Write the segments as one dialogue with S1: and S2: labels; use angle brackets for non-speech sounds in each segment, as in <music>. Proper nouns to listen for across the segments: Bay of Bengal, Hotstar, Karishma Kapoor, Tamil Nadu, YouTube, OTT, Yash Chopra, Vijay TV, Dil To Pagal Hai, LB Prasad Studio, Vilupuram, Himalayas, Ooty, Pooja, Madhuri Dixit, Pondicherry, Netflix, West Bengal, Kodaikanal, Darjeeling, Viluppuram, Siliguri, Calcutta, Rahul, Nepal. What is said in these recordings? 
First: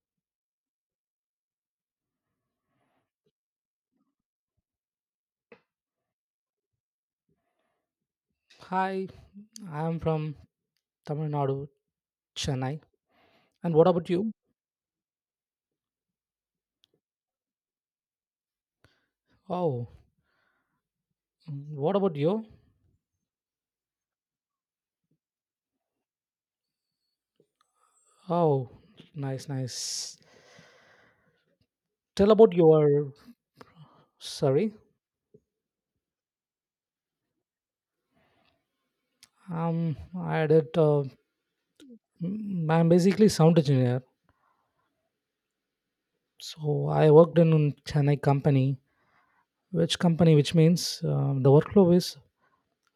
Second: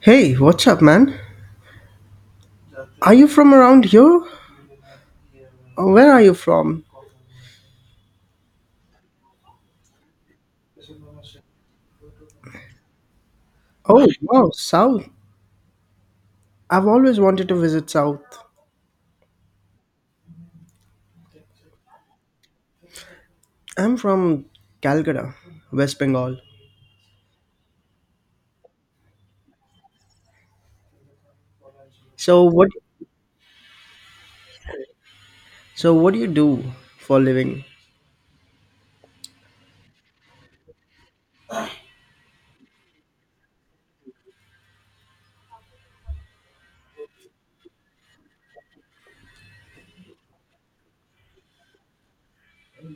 S1: Hey, what's up, man? Are you from around here? Or where are you from?
S2: Hi, I'm from Tamil Nadu, Chennai. And what
S1: Oh,
S2: about you?
S1: wow, South. I've always wanted to visit South.
S2: Oh, what about you?
S1: I'm from Calcutta, West Bengal.
S2: Oh, nice, nice. Tell
S1: So
S2: about
S1: what?
S2: your. Sorry,
S1: So what do you do for a living?
S2: um, I did. I'm basically sound engineer, so I worked in a Chennai company. Which company? Which means the workflow is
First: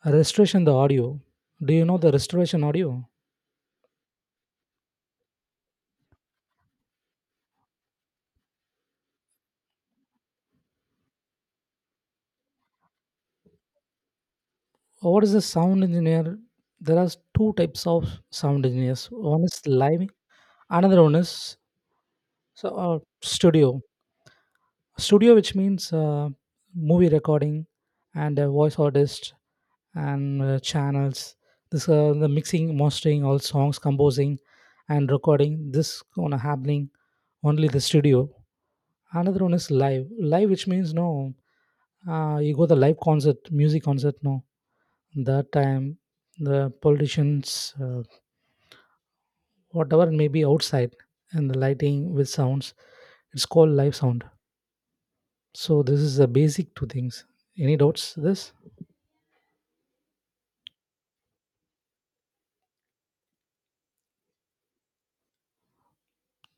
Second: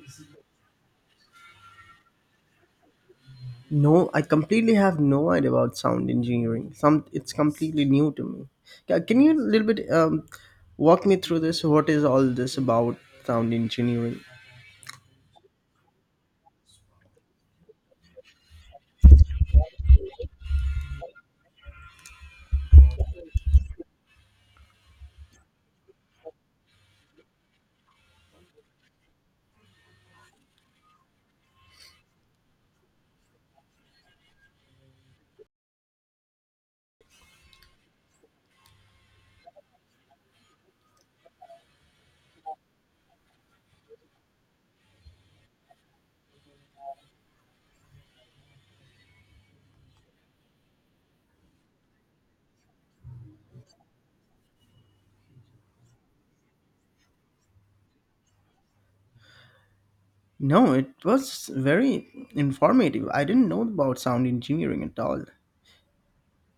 S2: restoration the audio. Do you know the restoration audio?
S1: No, I completely have no idea about sound engineering. Some, it's completely new to me. Can you a little bit walk me through this? What is all this about sound engineering?
S2: What is a sound engineer? There are two types of sound engineers. One is live another one is. So studio, which means movie recording and voice artist and channels. This the mixing, mastering, all songs, composing, and recording. This gonna happening only the studio. Another one is live, which means no, you go the live concert, music concert. No, that time the politicians, whatever may be outside, and the lighting with sounds. It's called live sound. So this is the basic two things. Any doubts this?
S1: No, it was very informative. I didn't know about sound engineering at all.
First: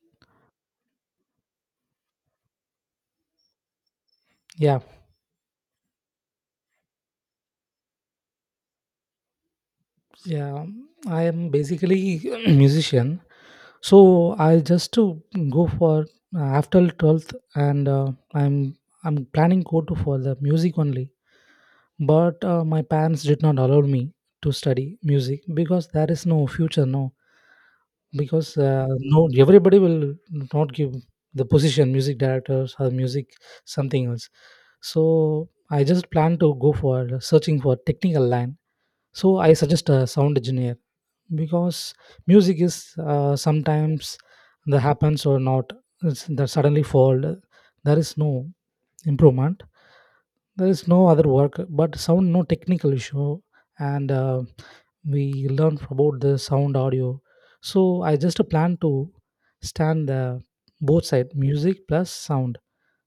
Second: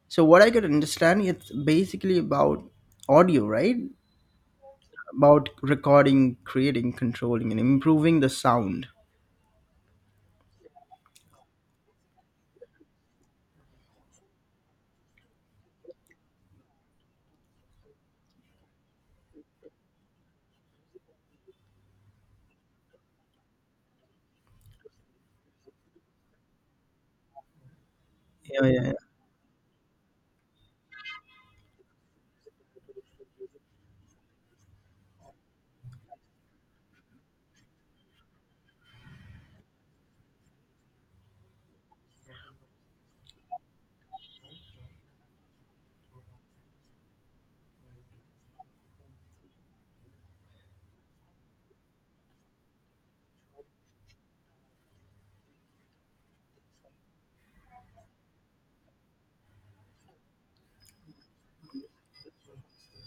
S1: So what I could understand, it's basically about audio, right?
S2: Yeah,
S1: About recording, creating, controlling, and improving the sound.
S2: yeah. I am basically <clears throat> musician. So I just to go for after 12th and I'm planning go to for the music only. But my parents did not allow me to study music because there is no future no because
S1: Yeah, yeah. yeah.
S2: no everybody will not give the position music directors or music something else. So I just plan to go for searching for technical line. So I suggest a sound engineer because music is sometimes that happens or not. It's that suddenly fall. There is no improvement. There is no other work but sound no technical issue and we learn about the sound audio. So I just plan to stand the both side music plus sound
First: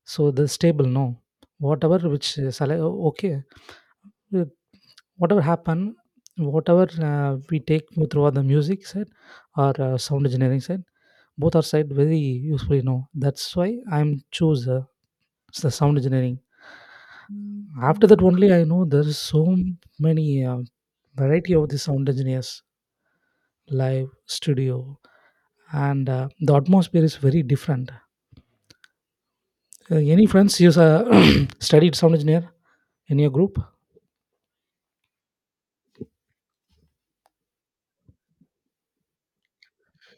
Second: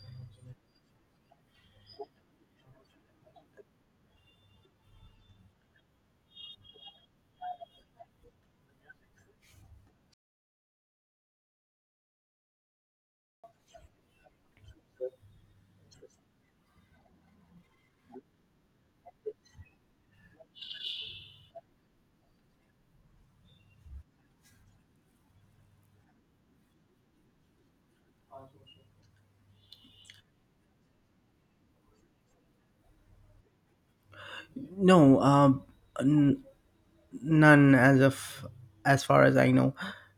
S2: so the stable no, whatever which okay, uh, whatever happen, whatever we take throughout the music side or sound engineering side, both are side very useful. You know that's why I'm choose the sound engineering. After that only I know there is so many variety of the sound engineers, live studio, and the atmosphere is very different. Any friends you <coughs> <clears throat> studied sound engineer in your group?
S1: No, n- none as far as I know.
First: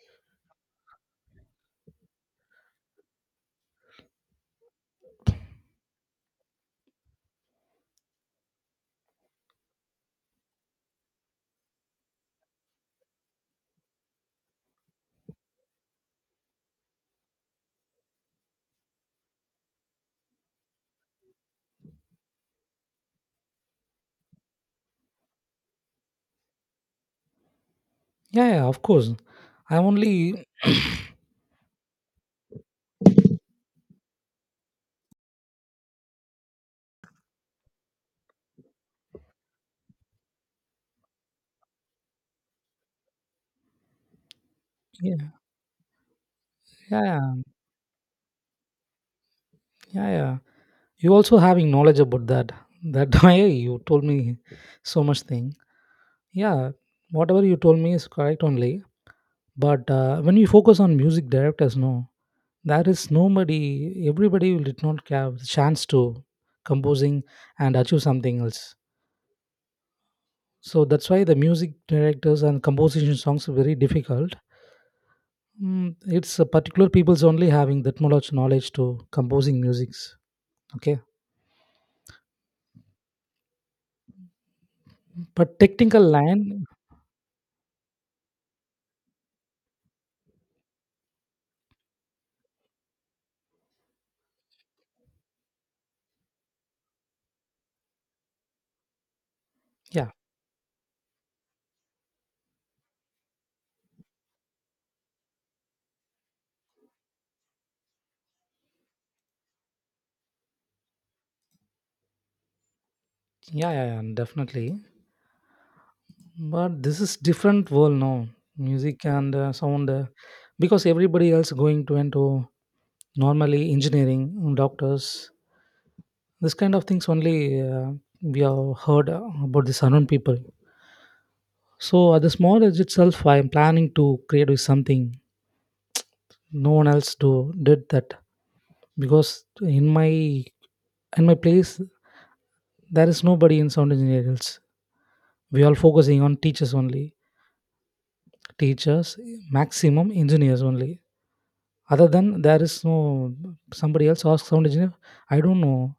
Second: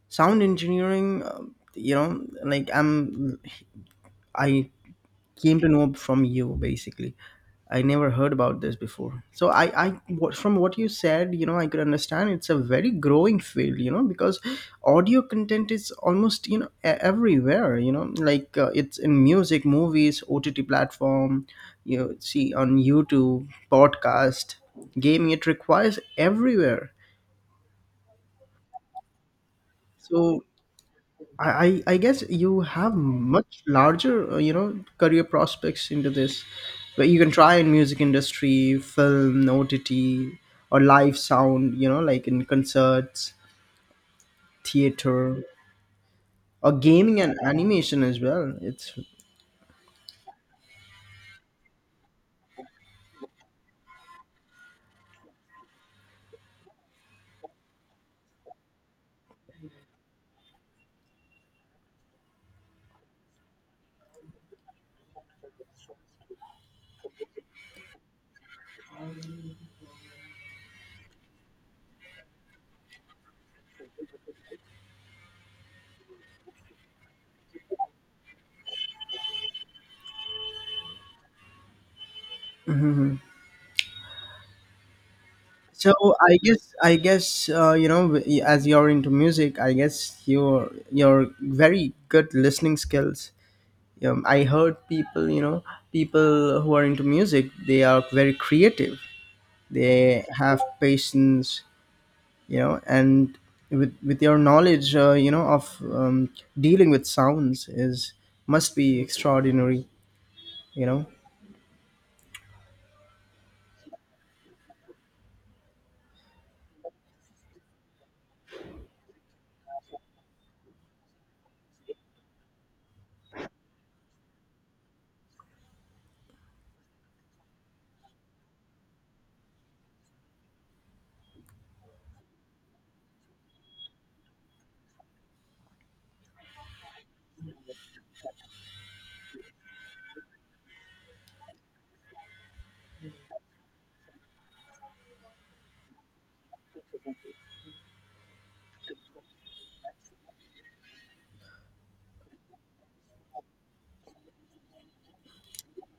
S1: Sound engineering, like I came to know from you basically. I never heard about this before, so I what from what you said, you know, I could understand it's a very growing field, you know, because audio content is almost, everywhere, you know, like it's in music, movies, OTT platform, you know. See on YouTube, podcast, gaming, it requires everywhere.
S2: Yeah, yeah, of course. I'm
S1: So
S2: only.
S1: I, I guess you have much larger, you know, career prospects into this, but you can try in music industry, film, OTT, or live sound, you know, like in concerts,
S2: Yeah,
S1: theater, or
S2: yeah, yeah,
S1: gaming and animation as well. It's
S2: yeah. Yeah. You also having knowledge about that. That <laughs> why you told me so much thing. Yeah, whatever you told me is correct only. But when you focus on music directors, no, there is nobody. Everybody will did not have the chance to composing and achieve something else. So that's why the music directors and composition songs are very difficult. It's particular people's only having that much knowledge to composing musics. Okay. But
S1: So
S2: technical
S1: I
S2: line,
S1: guess I guess you know, as you're into music, I guess your very good listening skills. I heard people, you know, people who are into music, they are very creative,
S2: yeah,
S1: they have patience, and with your knowledge of dealing with sounds is must be extraordinary you know
S2: yeah, yeah, yeah, definitely. But this is different world now. Music and sound, because everybody else going to into normally engineering, doctors, this kind of things only we have heard about the unknown people. So at the small age itself, I am planning to create with something. No one else do did that because in my in my place there is nobody in sound engineering else. We all focusing on teachers only teachers, maximum engineers only. Other than there is no somebody else ask sound engineer. I don't know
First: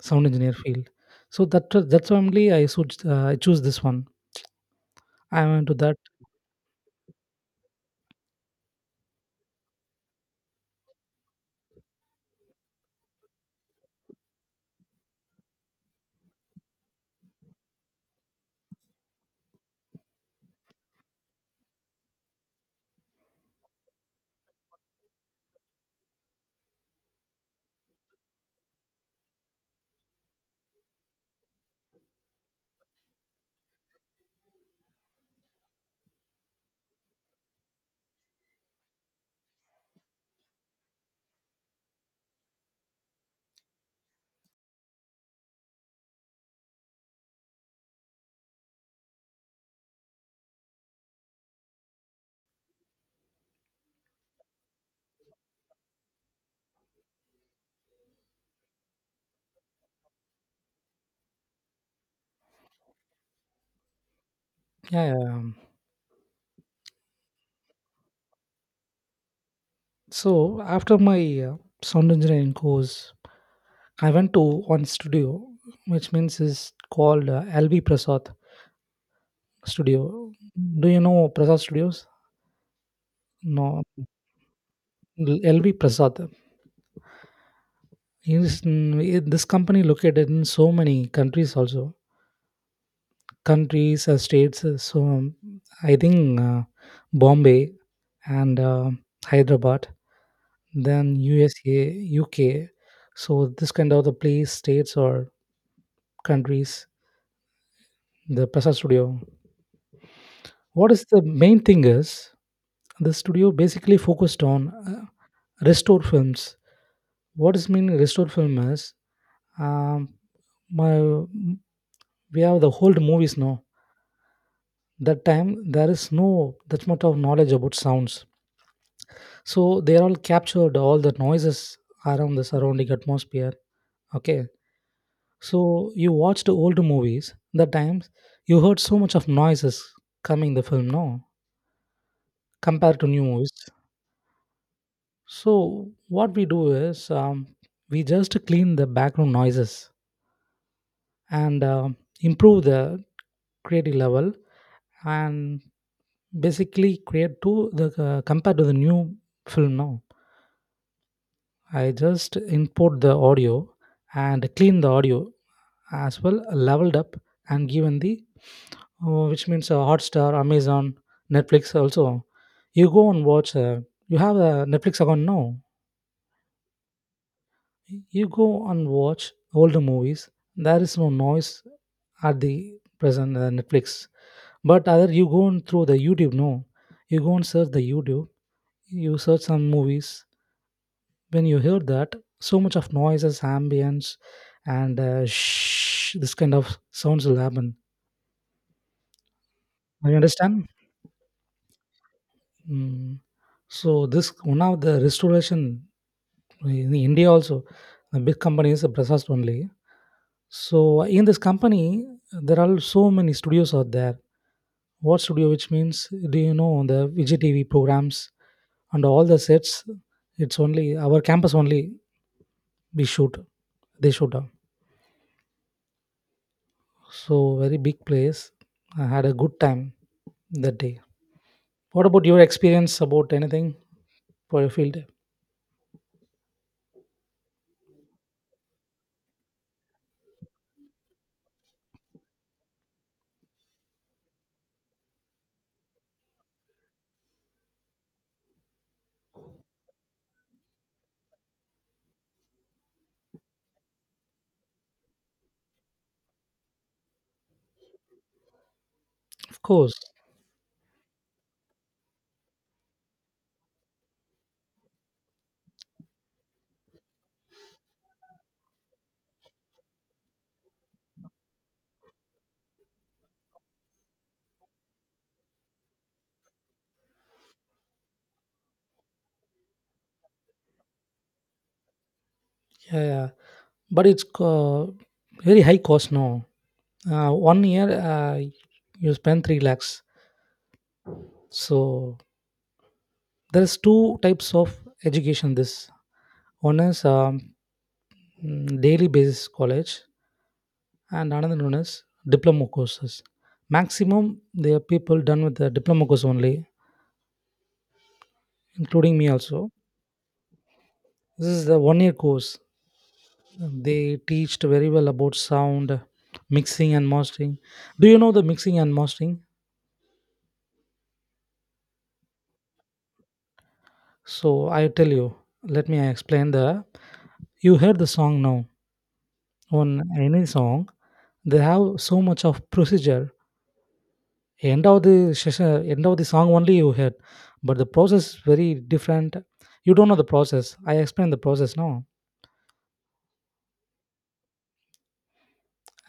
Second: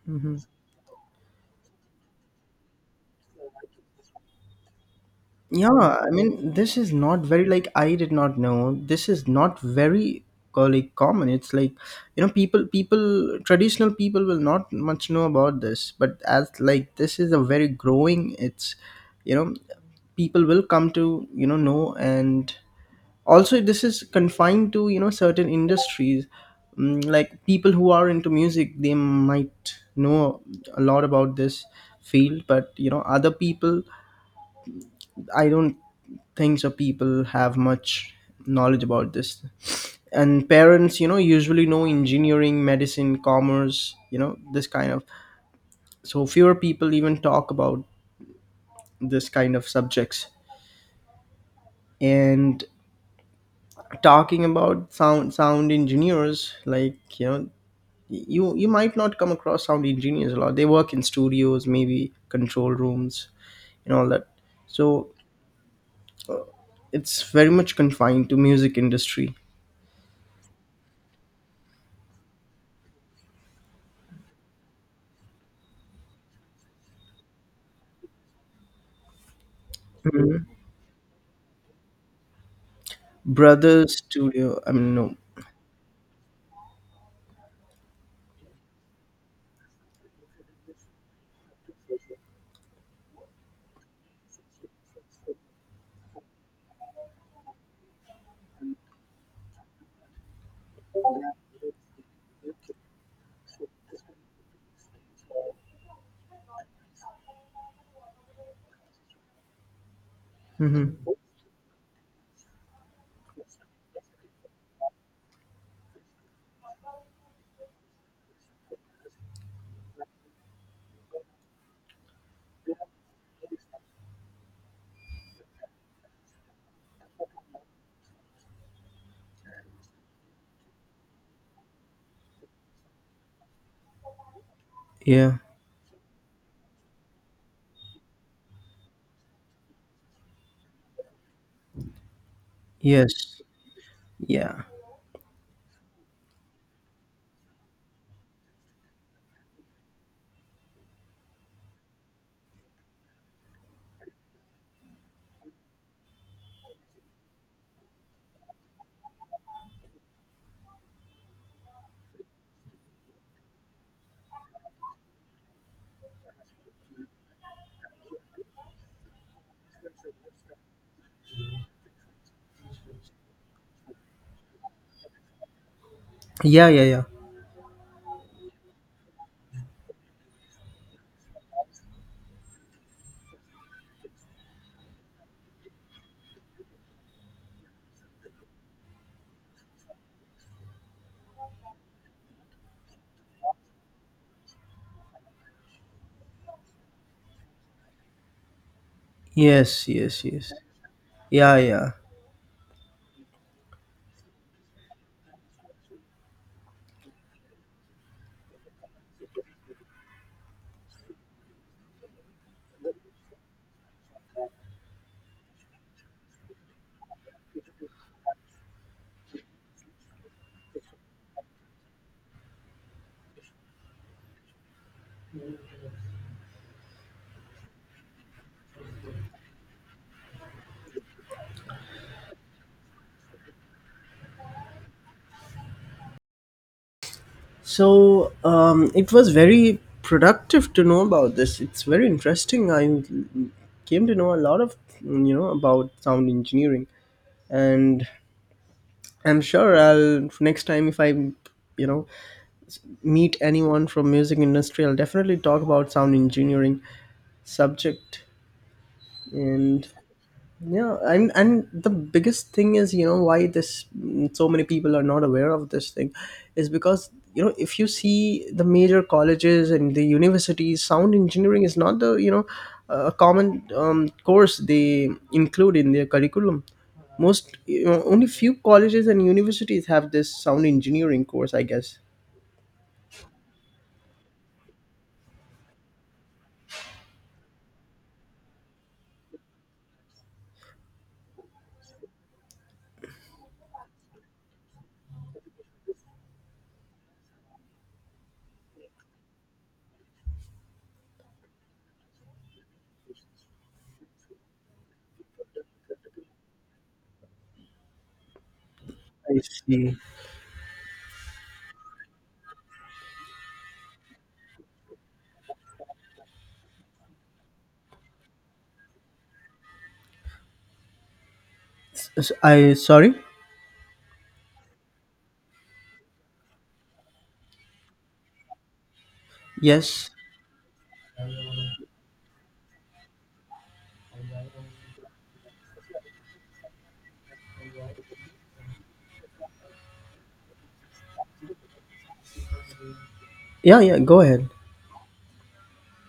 S2: sound engineer field. So that's why only I should I choose this one. I went to
S1: yeah,
S2: that.
S1: I mean, this is not very, like, I did not know. This is not very like common. It's like, you know, people people traditional people will not much know about this, but as, like, this is a very growing, it's, you know, people will come to, know. And also this is confined to, certain industries. Mm, like people who are into music, they might know a lot about this field, but other people, I don't think so people have much knowledge about this. And parents, usually know engineering, medicine, commerce, this kind of. So fewer people even talk about this kind of subjects. And talking about sound engineers, like, you might not come across sound engineers a lot. They work in studios, maybe control rooms, and all that.
S2: Yeah.
S1: So
S2: Yeah.
S1: it's very much confined to music industry.
S2: So after my uh, sound engineering course, I went to one studio, which means is called LB Prasad Studio.
S1: Mhm.
S2: Do you know Prasad Studios? No,
S1: Brothers studio, I mean, no.
S2: LV Prasad. He is this company located in so many countries also. Countries or states so I think Bombay and Hyderabad, then USA UK, so this kind of the place states or countries, the Prasad studio. What is
S1: Hmm.
S2: the main thing is the studio basically focused on uh, restore films. What is mean restore film is um, my we have the old movies now. That time there is no that much of knowledge about sounds, so they all captured all the noises around the surrounding atmosphere. Okay.
S1: Yeah.
S2: So you watched old movies the times you heard so much of noises coming the film now compared to new
S1: Yes.
S2: movies.
S1: Yeah,
S2: So what we do is we just clean the background noises and improve the creative level and basically create to the compared to the new film now. I just import the audio and clean the audio as well, leveled up and given the, which means Hotstar, Amazon, Netflix also. You go and watch, you have a Netflix account now.
S1: yeah, yeah, yeah.
S2: You go and watch older movies. There is no noise at the present Netflix. But other you go on through the YouTube, no. You go and search the YouTube, you search some movies when you hear that so much of noises ambience and shh, this kind of sounds will happen.
S1: Yes,
S2: Do you
S1: yes, yes.
S2: understand?
S1: Yeah, yeah.
S2: Mm. So this one of the restoration in India also, the big company is prasast only. So in this company, there are so many studios out there. What studio which means, do you know the Vijay TV programs and all the sets? It's only our campus only we shoot, they shoot. So very big place. I had a good time that day. What about your experience about anything for your field? Day?
S1: So it was very productive to know about this. It's very interesting. I came to know a lot of, about sound engineering. And I'm sure I'll next time, if I, you know meet anyone from music industry, I'll definitely talk about sound engineering subject.
S2: Of
S1: And
S2: course,
S1: yeah, and the biggest thing is, why this, so many people are not aware of this thing is because, if you see, the major colleges and the universities, sound engineering is not the, a common course they include in their curriculum. Most, only few colleges and universities have this sound engineering course, I guess.
S2: yeah, yeah. But it's very high cost now. One year you spend 3 lakhs. So there's two types of education. This one is daily basis college, and another one is diploma courses. Maximum there are people done with the diploma course only, including me
S1: I
S2: also.
S1: see.
S2: This is the one year course. They teached very well about sound, mixing and mastering. Do you know the mixing and mastering?
S1: I sorry.
S2: So I tell you, let me explain the. You heard the song now. On
S1: Yes.
S2: any song, they have so much of procedure. End of the session, end of the song only you heard, but the process is very different. You don't know the process. I explain the process now.
S1: Yeah, yeah, go ahead.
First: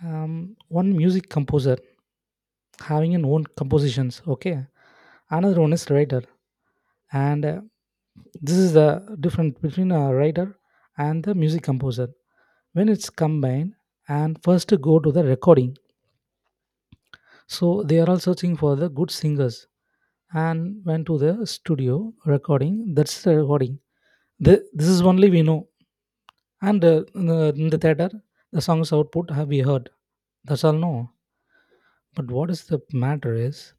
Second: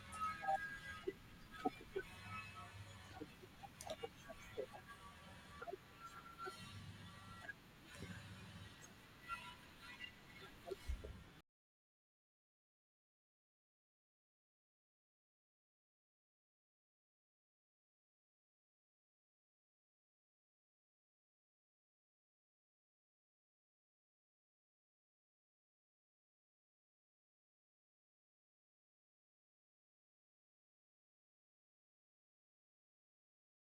S2: One music composer having an own compositions. Okay, another one is writer and this is the difference between a writer and the music composer when it's combined and first to go to the recording, so they are all searching for the good singers and went to the studio recording, that's the recording. This is only we know. And in the theater the song's output have we heard, that's all no. But what is the matter is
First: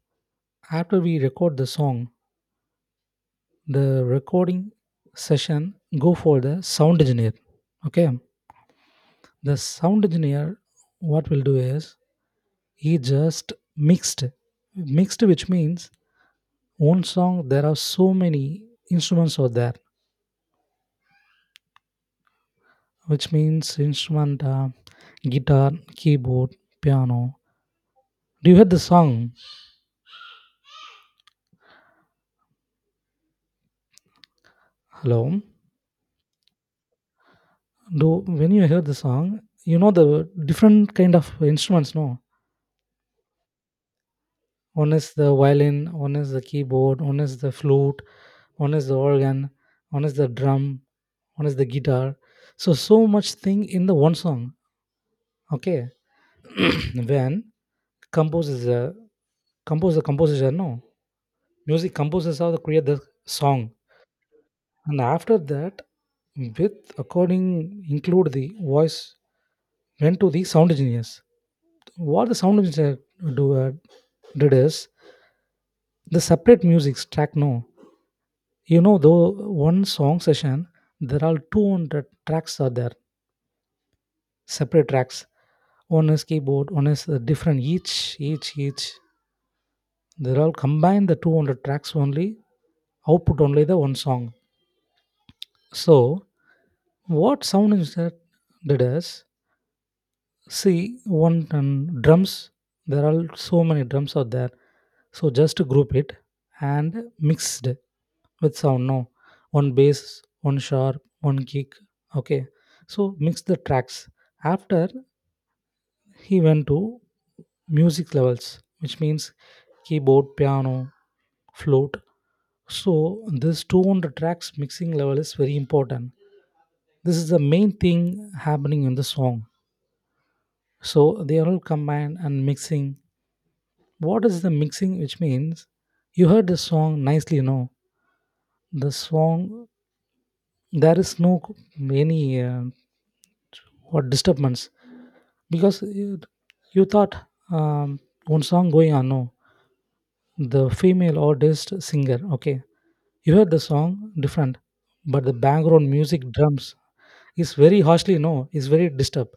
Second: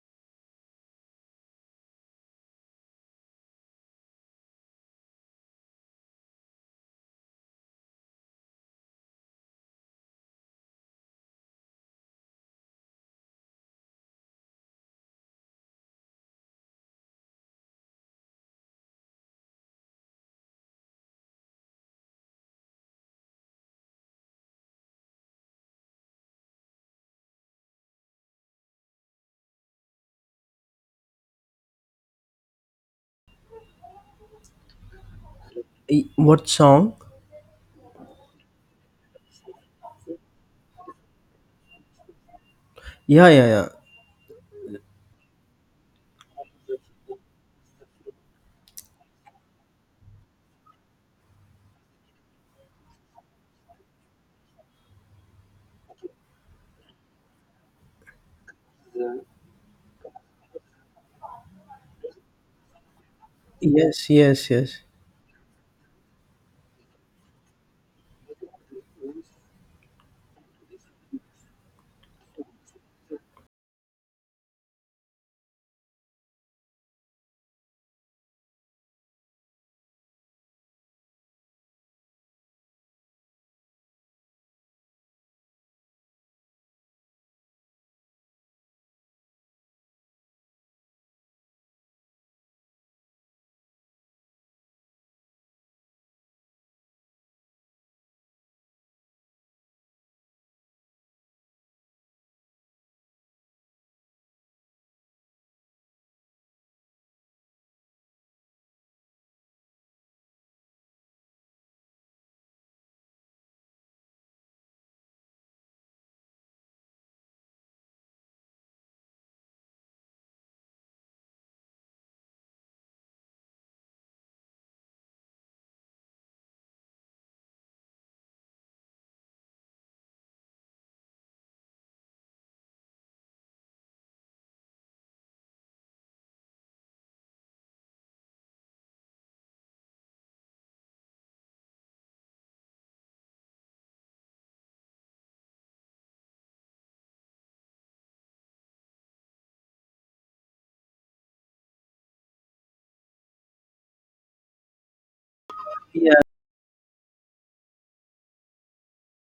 S2: after we record the song, the recording session go for the sound engineer. Okay. The sound engineer what will do is he just mixed, which means one song there are so many instruments are there, which means instrument guitar, keyboard, piano. Do you hear the song, hello?
S1: What song?
S2: Do When you hear the song you know the different kind of instruments, no?
S1: Yeah, yeah, yeah.
S2: One is the violin, one is the keyboard, one is the flute, one is the organ, one is the drum, one is the guitar. So, so much thing in the one song. Okay. <clears throat> When composes a compose the composition, no, music composers how to create the song.
S1: Yes, yes, yes.
S2: And after that, with according include the voice, went to the sound engineers, what the sound engineer do did is the separate music track no. You know, though one song session, there are 200 tracks are there, separate tracks. One is keyboard, one is different. Each, each. They're all combined. The 200 tracks only output only the one song. So what sound engineer did is, see, one and drums, there are so many drums out there. So just group it and mixed with sound. No, one bass, one sharp, one kick. Okay. So mix the tracks. After he went to music levels, which means keyboard, piano, flute. So this 200 tracks mixing level is very important. This is the main thing happening in the song. So they are all combined and mixing. What is the mixing which means you heard the song nicely you know the song, there is no any what disturbance because you thought um, one song going on no, the female or artist singer, okay, you heard the song different but the background
S1: Yeah,
S2: music drums is very harshly no, is very disturbed.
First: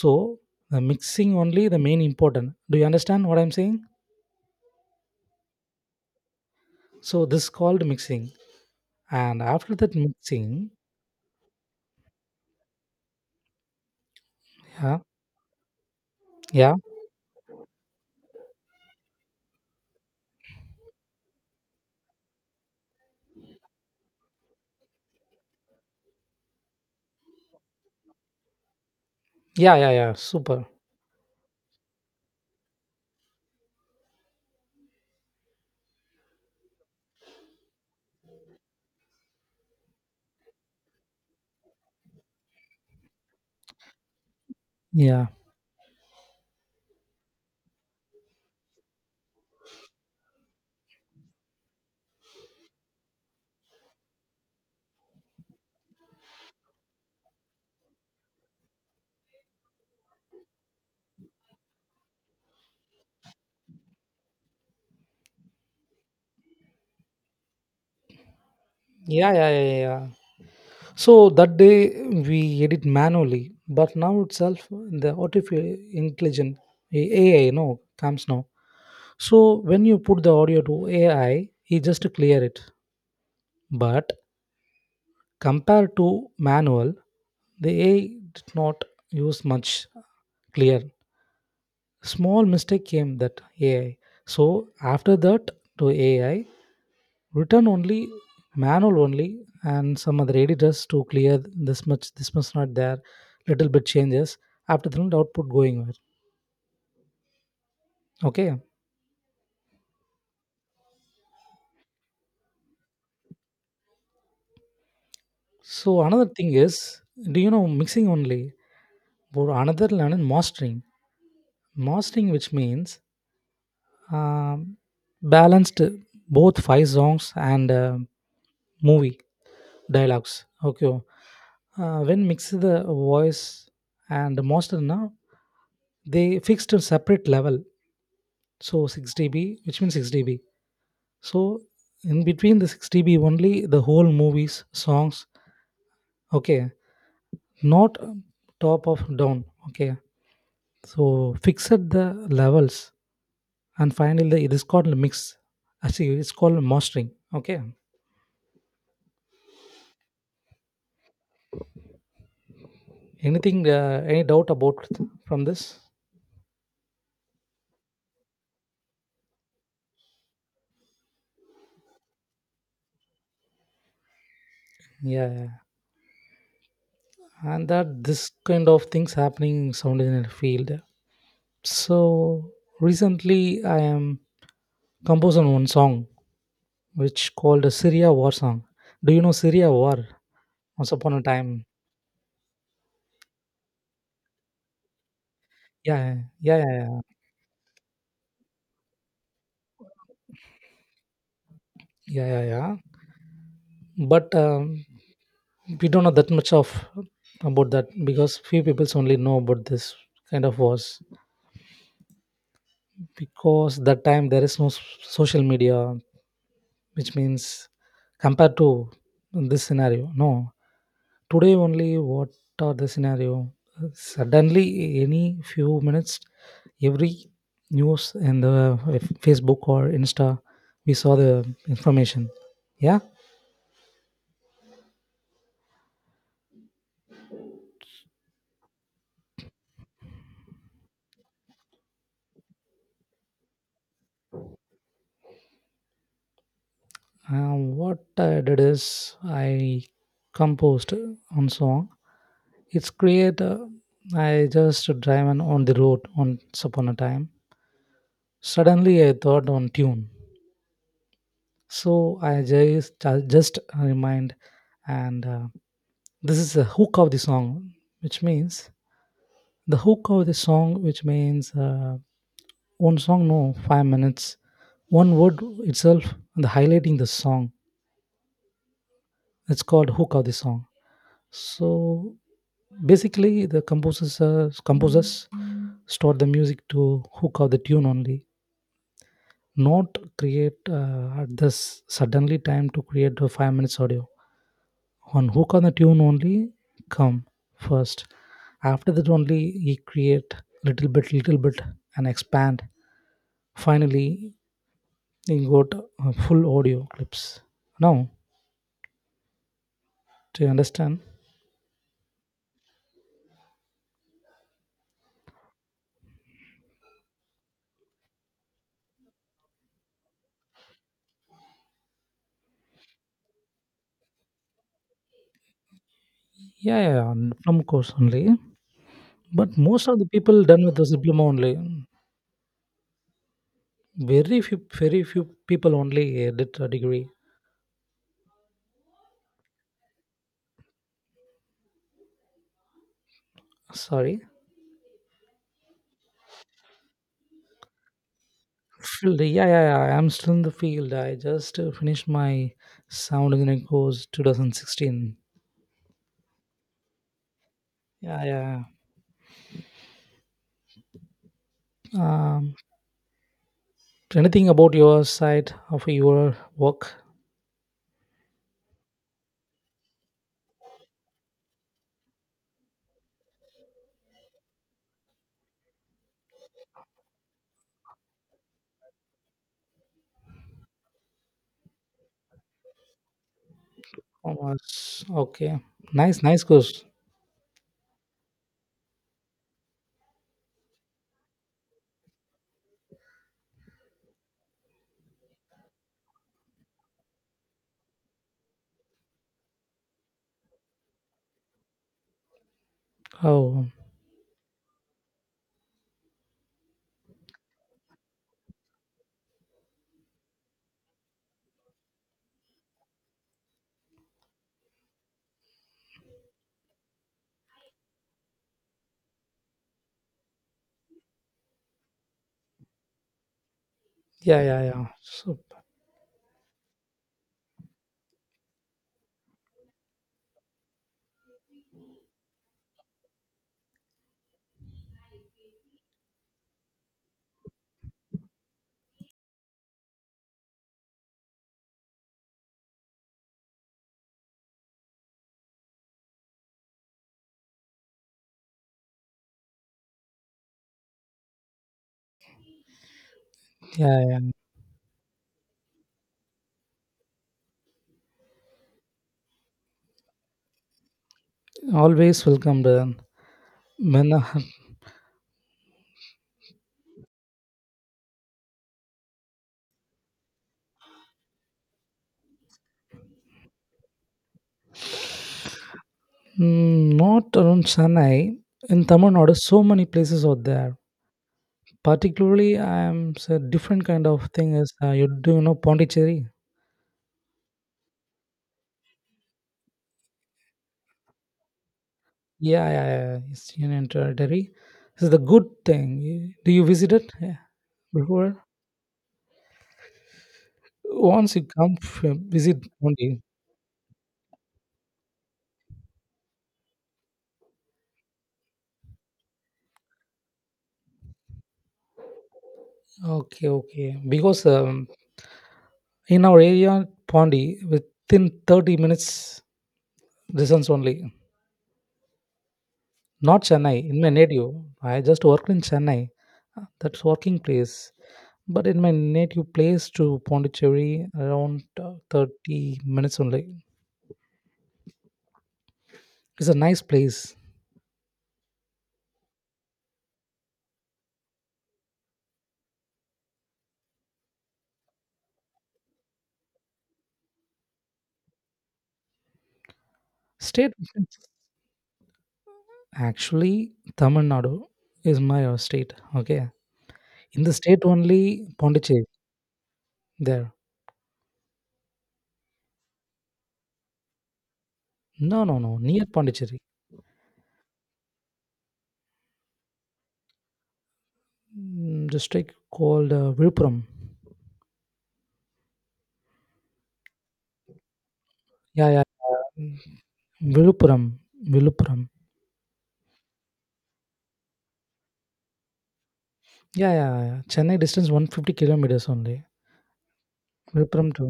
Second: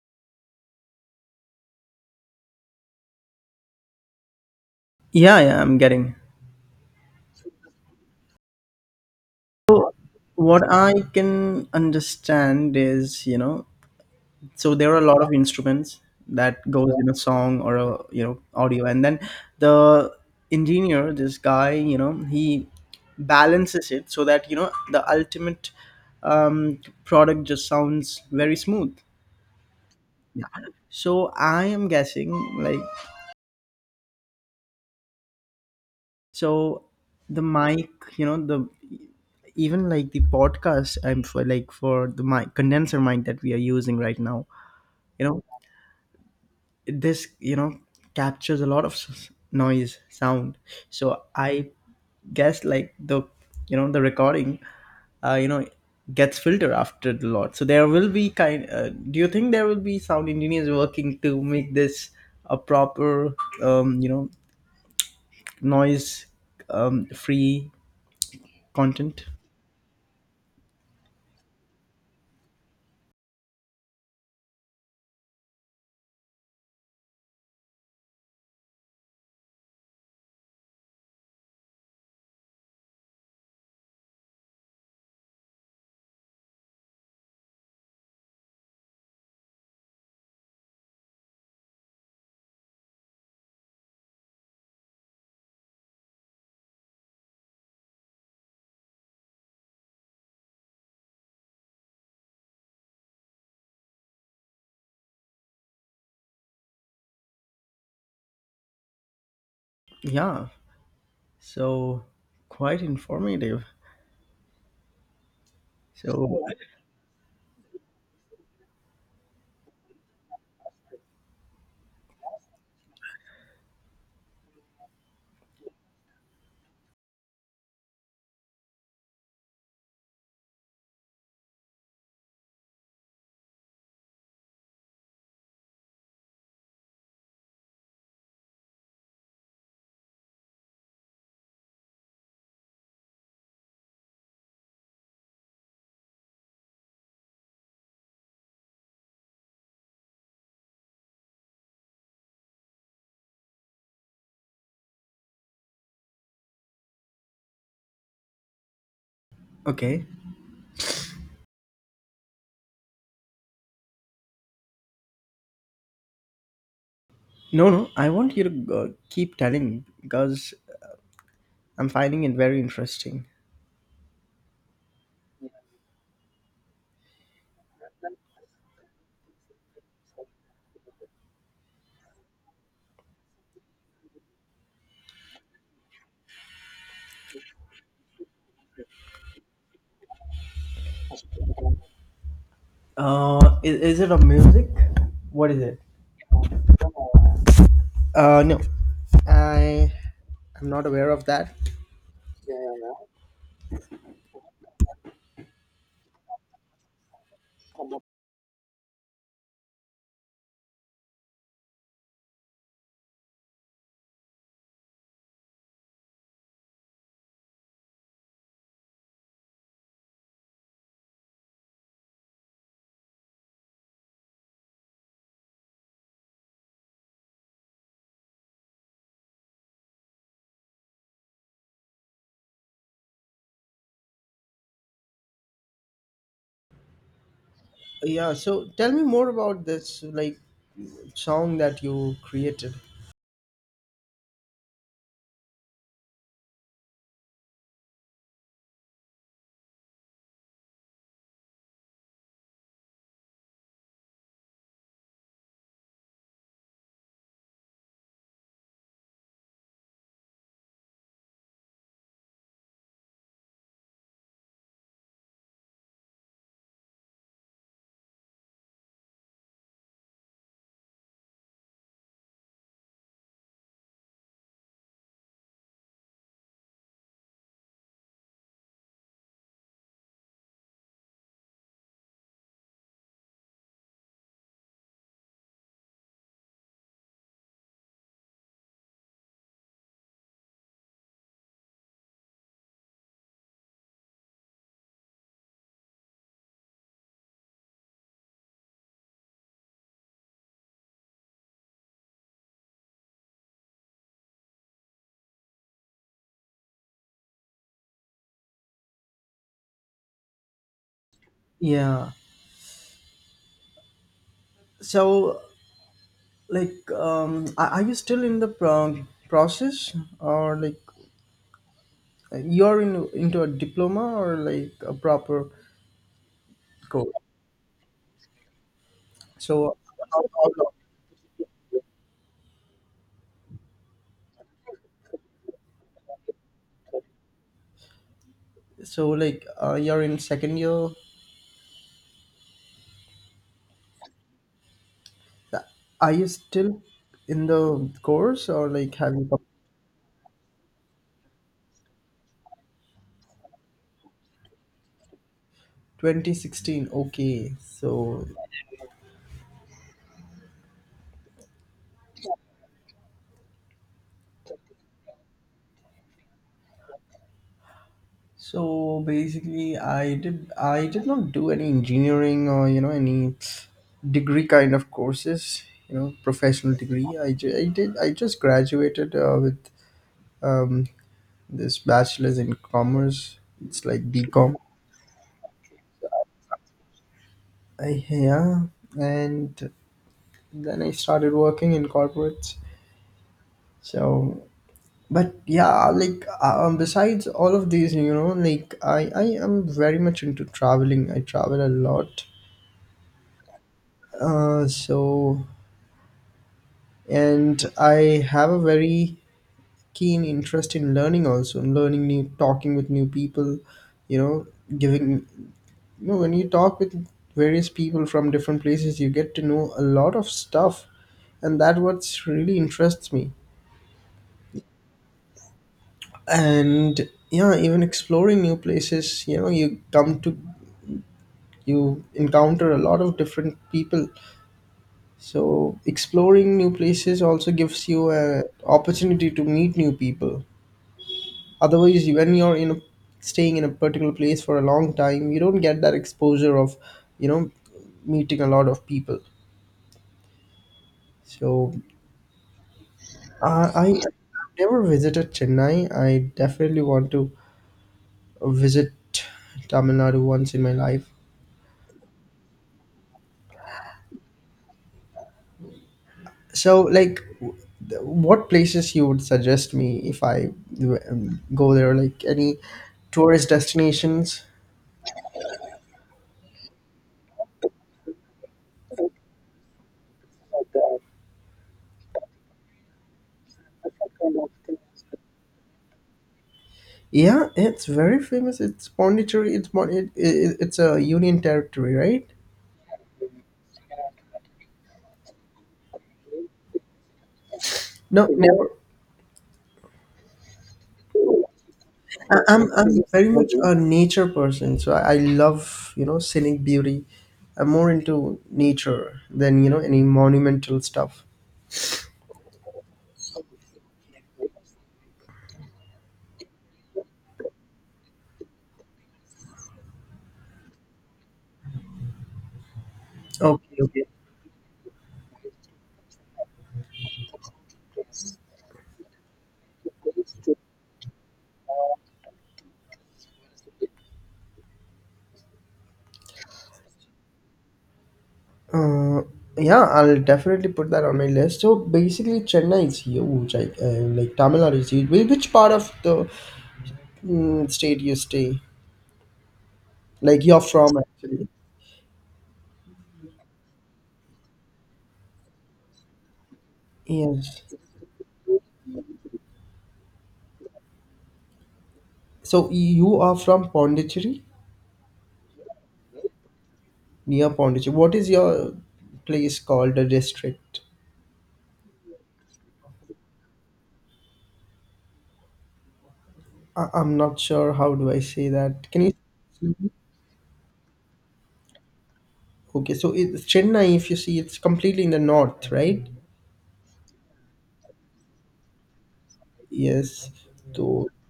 S2: So the mixing only the main important. Do you understand what I'm saying?
S1: yeah, yeah, I'm getting.
S2: So this called mixing. And after that
S1: What
S2: mixing.
S1: I can understand is, so there are
S2: Huh?
S1: a lot of instruments that
S2: Yeah.
S1: goes in a song, or a, audio, and then the engineer, this guy, he balances it so that, the ultimate um, product just sounds very smooth.
S2: Yeah, yeah, yeah.
S1: Yeah.
S2: Super.
S1: So I am guessing, like, so the mic, the, even like the podcast, I'm for like for the mic condenser mic that we are using right now, you
S2: Yeah.
S1: know this, captures a lot of noise sound. So I guess, like, the recording, uh, you know gets filtered after the lot. So there will be kind, do you think there will be sound engineers working to make this a proper you know, noise, free content?
S2: Yeah, yeah, yeah, yeah. So that day we edit manually, but now itself the artificial intelligence AI, comes now. So when you put the audio to AI, he just clear it. But compared to manual, the AI did not use much clear. Small mistake came that AI. So after that to AI, written only manual only and some other editors to clear this much not there little bit changes after that the output going well. Okay,
S1: Yeah, so quite informative.
S2: so
S1: So,
S2: another thing is, do you know mixing only or another learn is mastering? Mastering, which means um, balanced both five songs and movie dialogues, okay. When mix the voice and master, now they fixed a separate level, so 6 dB, which means 6 dB. So in between the 6 dB only, the whole movies, songs, okay, not top of down, okay. So fix at the levels and finally the it is called mix. Actually, it's called mastering, okay.
S1: okay.
S2: Anything, any doubt about from this?
S1: No, no, I want you to keep telling because I'm finding it very interesting.
S2: Yeah, yeah, and that this kind of things happening in sound engineer field. So recently I am composing one song which called a Syria war song. Do you know Syria war? Once upon a time.
S1: Is it a music? What is it?
S2: Yeah, yeah, yeah, yeah,
S1: No, I am not aware of that.
S2: yeah, yeah, yeah. But we don't know that much of about that because few people only know about this kind of wars, because that time there is no social media, which means compared to this scenario, no. Today only what are the scenario. Suddenly any few minutes every news in the Facebook or Insta we saw the information, yeah.
S1: Yeah, so tell me more about this, like, song that you created.
S2: Uh, what I did is I composed on song. It's create I just driving on the road once upon a time. Suddenly I thought on tune, so I just remind and this is the hook of the song, which means the hook of the song, which means one song, no, 5 minutes, one word itself, and the highlighting the song. It's called hook of the song. So basically, the composers composers store the music to hook of the tune only. Not create at this suddenly time to create a 5 minutes audio on hook on the tune only come first. After that only he create little bit and expand, finally he got full audio clips now. Do you understand?
S1: Yeah. So, like, are you still in the process, or like, you're into a diploma, or like a proper
S2: Yeah, yeah, yeah,
S1: course.
S2: from course only. But
S1: So,
S2: most of the people
S1: how
S2: done
S1: long?
S2: with this diploma only. Very few people only did a degree.
S1: So, like, you're in second year?
S2: Sorry.
S1: Are you still in the course, or like have
S2: Field,
S1: you
S2: yeah, yeah, yeah. I'm still in the field. I just finished my sound engineering course 2016.
S1: 2016, okay,
S2: Yeah,
S1: so,
S2: yeah, yeah. Anything about your side of your work?
S1: so basically, I did not do any engineering or, any degree kind of courses, professional degree. I, ju- I did i just graduated with um, this bachelor's in commerce. It's like decom.
S2: Almost. Okay. Nice, nice course.
S1: Yeah, and then I started working in corporates. So, but yeah, like besides all of these, you know, like, I am very much into traveling. I travel a lot,
S2: Oh,
S1: so, and I have a very keen interest in learning also, and learning new, talking with new people, you know, giving you know, when you talk with various people from different places, you get to know a lot of stuff. And that what really interests me.
S2: yeah, yeah, yeah. So,
S1: And yeah, even exploring new places, you know you come to you encounter a lot of different people. So exploring new places also gives you a opportunity to meet new people. Otherwise, when you're in a staying in a particular place for a long time, you don't get that exposure of, you know meeting a lot of people. So I
S2: yeah, yeah.
S1: I've never visited Chennai. I definitely want to visit Tamil Nadu once in my life.
S2: Always welcome. Then when
S1: So, like, what places you would suggest me if I go there? Like any tourist destinations?
S2: <laughs> not around Chennai, in Tamil Nadu, so many places are there. Particularly, I am so different kind of thing is, you do you know Pondicherry?
S1: Yeah, it's very famous. It's Pondicherry. It's mon- it, it's a union territory, right?
S2: Yeah, yeah, yeah. Eastern and territory. This is the good thing. Do you visit it? Yeah,
S1: No,
S2: before?
S1: never.
S2: Once you come, visit
S1: I'm
S2: Pondi.
S1: very much a nature person, so I love, scenic beauty. I'm more into nature than, any monumental stuff.
S2: Okay, okay. Because in our area, Pondi, within 30 minutes distance only. Not
S1: Okay,
S2: Chennai, in
S1: okay.
S2: my native. I just worked in Chennai. That's working place. But in my native place to Pondicherry, around 30 minutes only. It's a nice place.
S1: Uh, yeah, I'll definitely put that on my list. So basically, Chennai is huge. Like, like, Tamil Nadu is huge. Which part of the, state you stay? Like you're
S2: Stayed.
S1: from actually?
S2: Actually, Tamil Nadu is my state. Okay. In the
S1: Yes.
S2: state only, Pondicherry there.
S1: So you are from Pondicherry,
S2: No, no, no. Near Pondicherry.
S1: near Pondicherry. What is your place called? The district?
S2: Mm, district called Viluppuram.
S1: I'm not sure how do I say
S2: Yeah,
S1: that. Can
S2: yeah.
S1: you?
S2: Mm, Viluppuram. Viluppuram.
S1: Okay, so it's Chennai. If you see, it's completely in the north, right?
S2: Yeah, yeah, yeah. Chennai distance 150 kilometers only.
S1: Yes. So
S2: Viluppuram to.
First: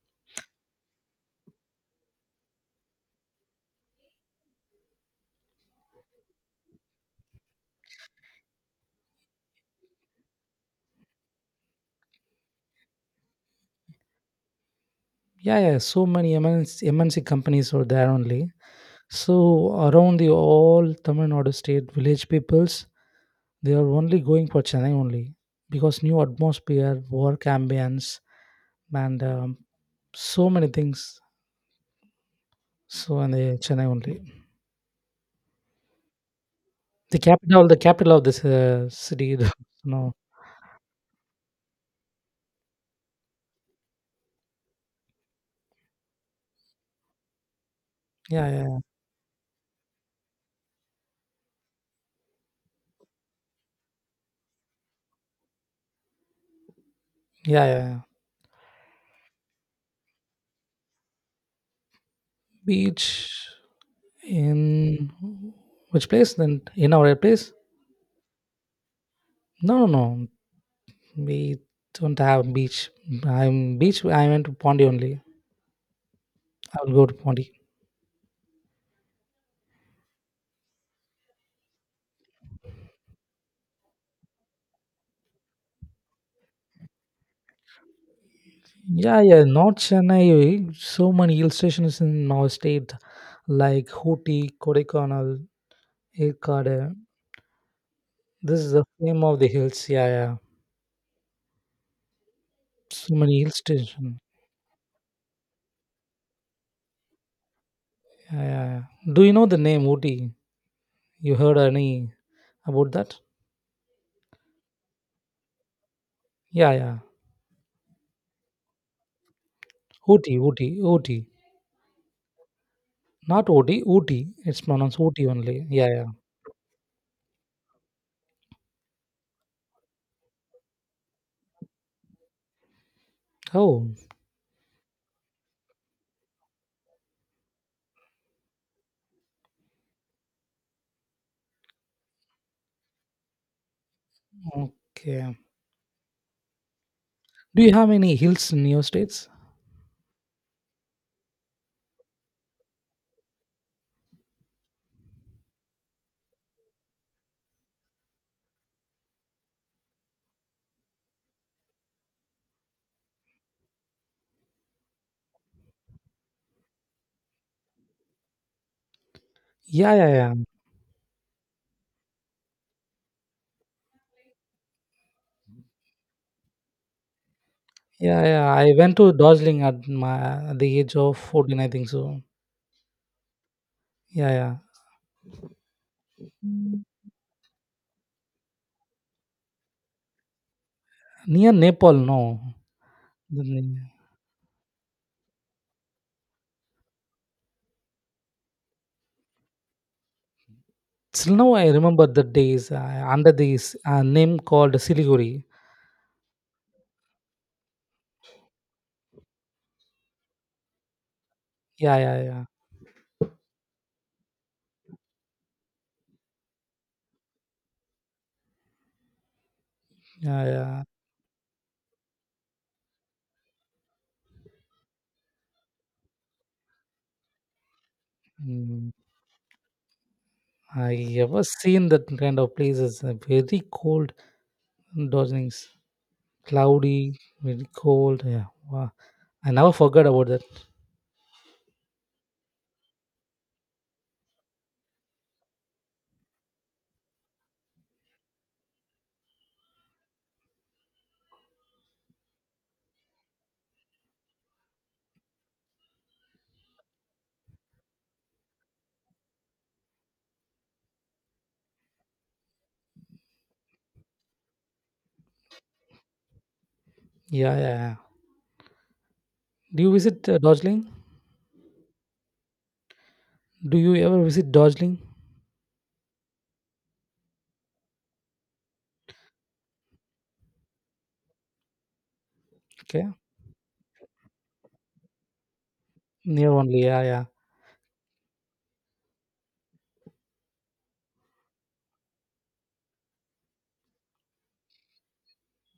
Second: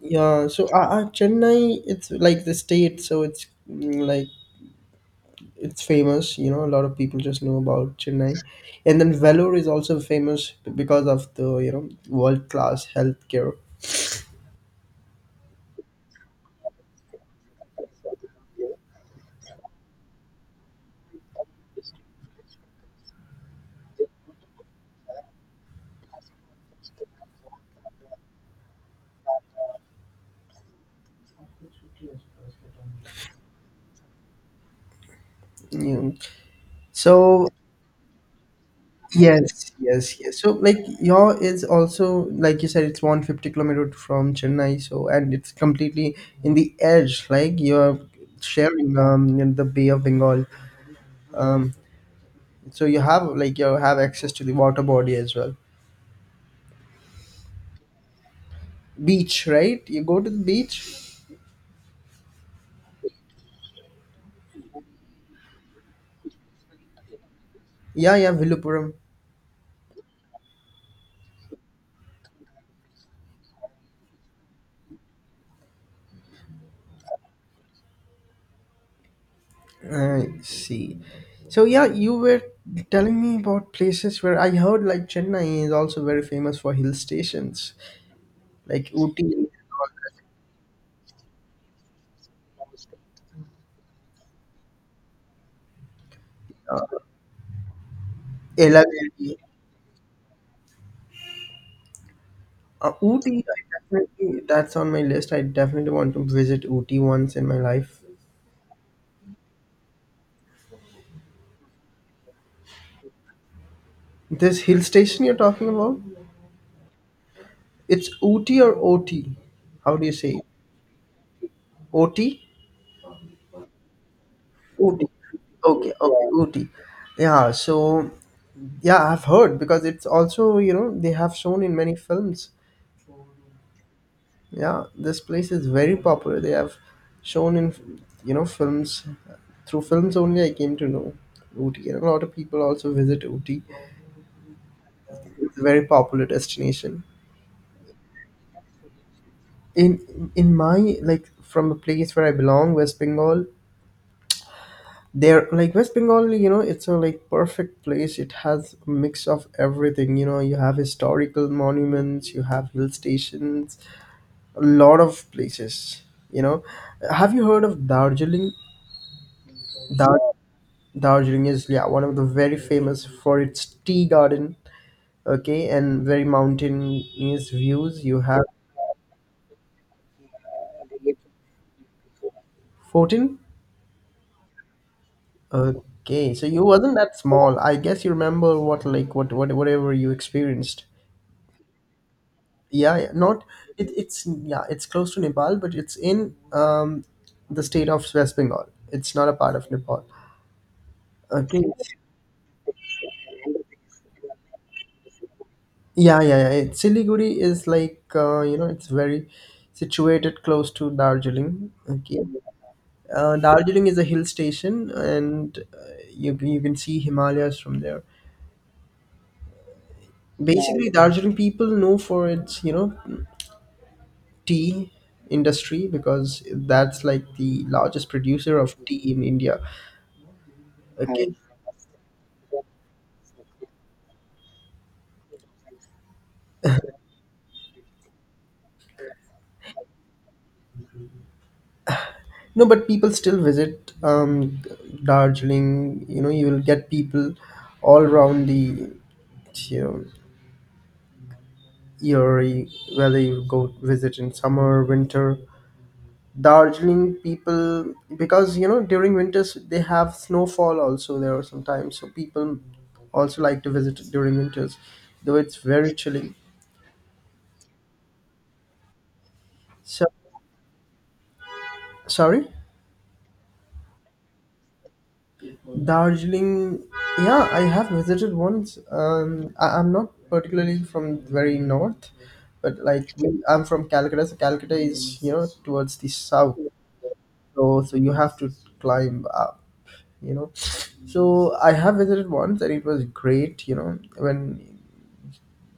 S1: yeah, so Chennai, it's like the state, so it's, like, it's famous. You know, a lot of people just know about Chennai, and then Vellore is also famous because of the, world class healthcare.
S2: Yeah, yeah. So many MNC companies are there only. So around the all Tamil Nadu state village peoples, they are only going for Chennai only, because new atmosphere, work ambience, and so many things. So and they Chennai only.
S1: You know. So
S2: The capital of this city. <laughs> The-
S1: yes,
S2: no,
S1: yes, yes. So, like, your is also, like you said, it's 150-kilometer from Chennai. So, and it's completely in the edge. Like you're
S2: yeah, yeah,
S1: sharing, in the Bay of Bengal. Um, so you have access to the water body as well.
S2: yeah, yeah, yeah.
S1: Beach, right? You go to the beach.
S2: Beach in which place? Then in our place?
S1: Yeah, yeah, Vilupuram.
S2: No, no, no. We don't have beach. I'm beach. I went to Pondi only. I will go to Pondi.
S1: I see. So yeah, you were telling me about places where I heard, like, Chennai is also very famous for hill stations, like
S2: Yeah, yeah,
S1: Ooty.
S2: not Chennai. Eh, so many hill stations in our state, like Hooty, Kodaikanal, Irkade. This is the name
S1: Elavelli.
S2: of the hills. Yeah, yeah. So many
S1: Ooty,
S2: hill
S1: I
S2: station.
S1: definitely, that's on my list. I definitely want to visit Ooty once in my life.
S2: Yeah, yeah, yeah. Do you know the name Ooty? You heard any about that?
S1: This hill station you're talking about,
S2: Yeah, yeah.
S1: it's Ooty or OT? How do you say
S2: Ooty,
S1: it?
S2: Ooty, Ooty.
S1: OT?
S2: Not Ooty, Ooty. It's pronounced
S1: Ooty.
S2: Ooty only. Yeah,
S1: Okay,
S2: yeah.
S1: okay, Ooty. Yeah, so yeah, I've heard because it's also, you know, they have shown in many films.
S2: Oh,
S1: Yeah, this place is very popular. They have shown in, you know, films. Through films only, I came to know Ooty, and a lot of people also visit Ooty.
S2: okay.
S1: It's a very popular destination.
S2: Do you have any hills in your states?
S1: In my, like, from the place where I belong, West Bengal, there, like, West Bengal, you know, it's a, like, perfect place. It has a mix of everything. You know, you have historical monuments, you have hill stations, a lot of places. You know, have you heard of Darjeeling?
S2: Yeah, yeah,
S1: Dar-
S2: yeah.
S1: Darjeeling is, yeah, one of the very famous for its tea garden. Okay, and very mountainous views. You
S2: Yeah,
S1: have
S2: yeah. I went to Darjeeling at my at the age of 14, I think so.
S1: 14.
S2: Yeah, yeah.
S1: Okay, so you wasn't that small. I guess you remember what, like, whatever you experienced.
S2: Near Nepal, no.
S1: Yeah, yeah, not, it, it's yeah, it's close to Nepal, but it's in, the state of West Bengal. It's not a part of Nepal.
S2: Still now
S1: Okay.
S2: I remember the days under this name called Siliguri.
S1: Yeah, yeah, yeah. Siliguri is like you know, it's very situated close to Darjeeling.
S2: Yeah,
S1: Okay.
S2: yeah, yeah,
S1: Darjeeling is a hill station, and you can see Himalayas from there.
S2: yeah, yeah.
S1: Basically, Darjeeling people know for its, tea industry, because that's like the largest producer of
S2: Mm.
S1: tea in India.
S2: I
S1: Okay. Right.
S2: ever seen that kind of places. Uh, very cold, Darjeeling's cloudy, very cold. Yeah, wow. I never forgot about that.
S1: No, but people still visit, Darjeeling. You know, you will get people all around the, you know year, whether you go visit in summer, winter. Darjeeling people, because, during winters they have snowfall also there are sometimes, so people also like to visit during winters, though it's very chilly.
S2: Yeah, yeah, yeah. Do you
S1: So
S2: visit Darjeeling?
S1: sorry.
S2: Do you ever visit Darjeeling?
S1: Darjeeling, yeah, I have visited once. I'm not particularly from very north, but
S2: Okay,
S1: like, I'm from Calcutta, so Calcutta is, towards the
S2: near
S1: south.
S2: only. Yeah, yeah,
S1: So you have to climb up, you know. So I have visited once, and it was great. You know, when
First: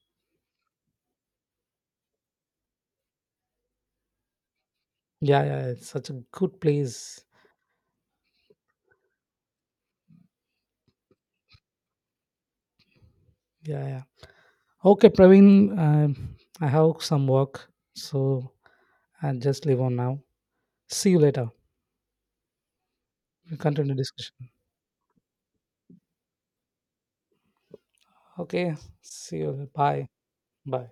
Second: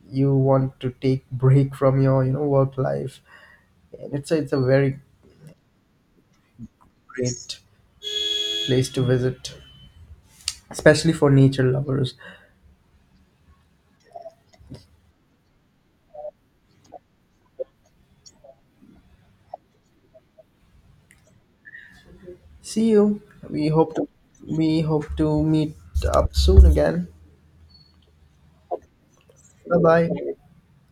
S1: you want to take break from your, work life, and it's a very
S2: yeah, yeah, yeah. It's such a good place.
S1: great place to visit, especially for nature lovers.
S2: Yeah, yeah. Okay, Praveen, I have some work, so I'll just leave on now. See you later.
S1: See you.
S2: We'll
S1: We hope
S2: continue the
S1: to
S2: discussion.
S1: we hope to meet up soon again.
S2: Okay. See you.
S1: Bye
S2: Bye.
S1: bye.
S2: Bye.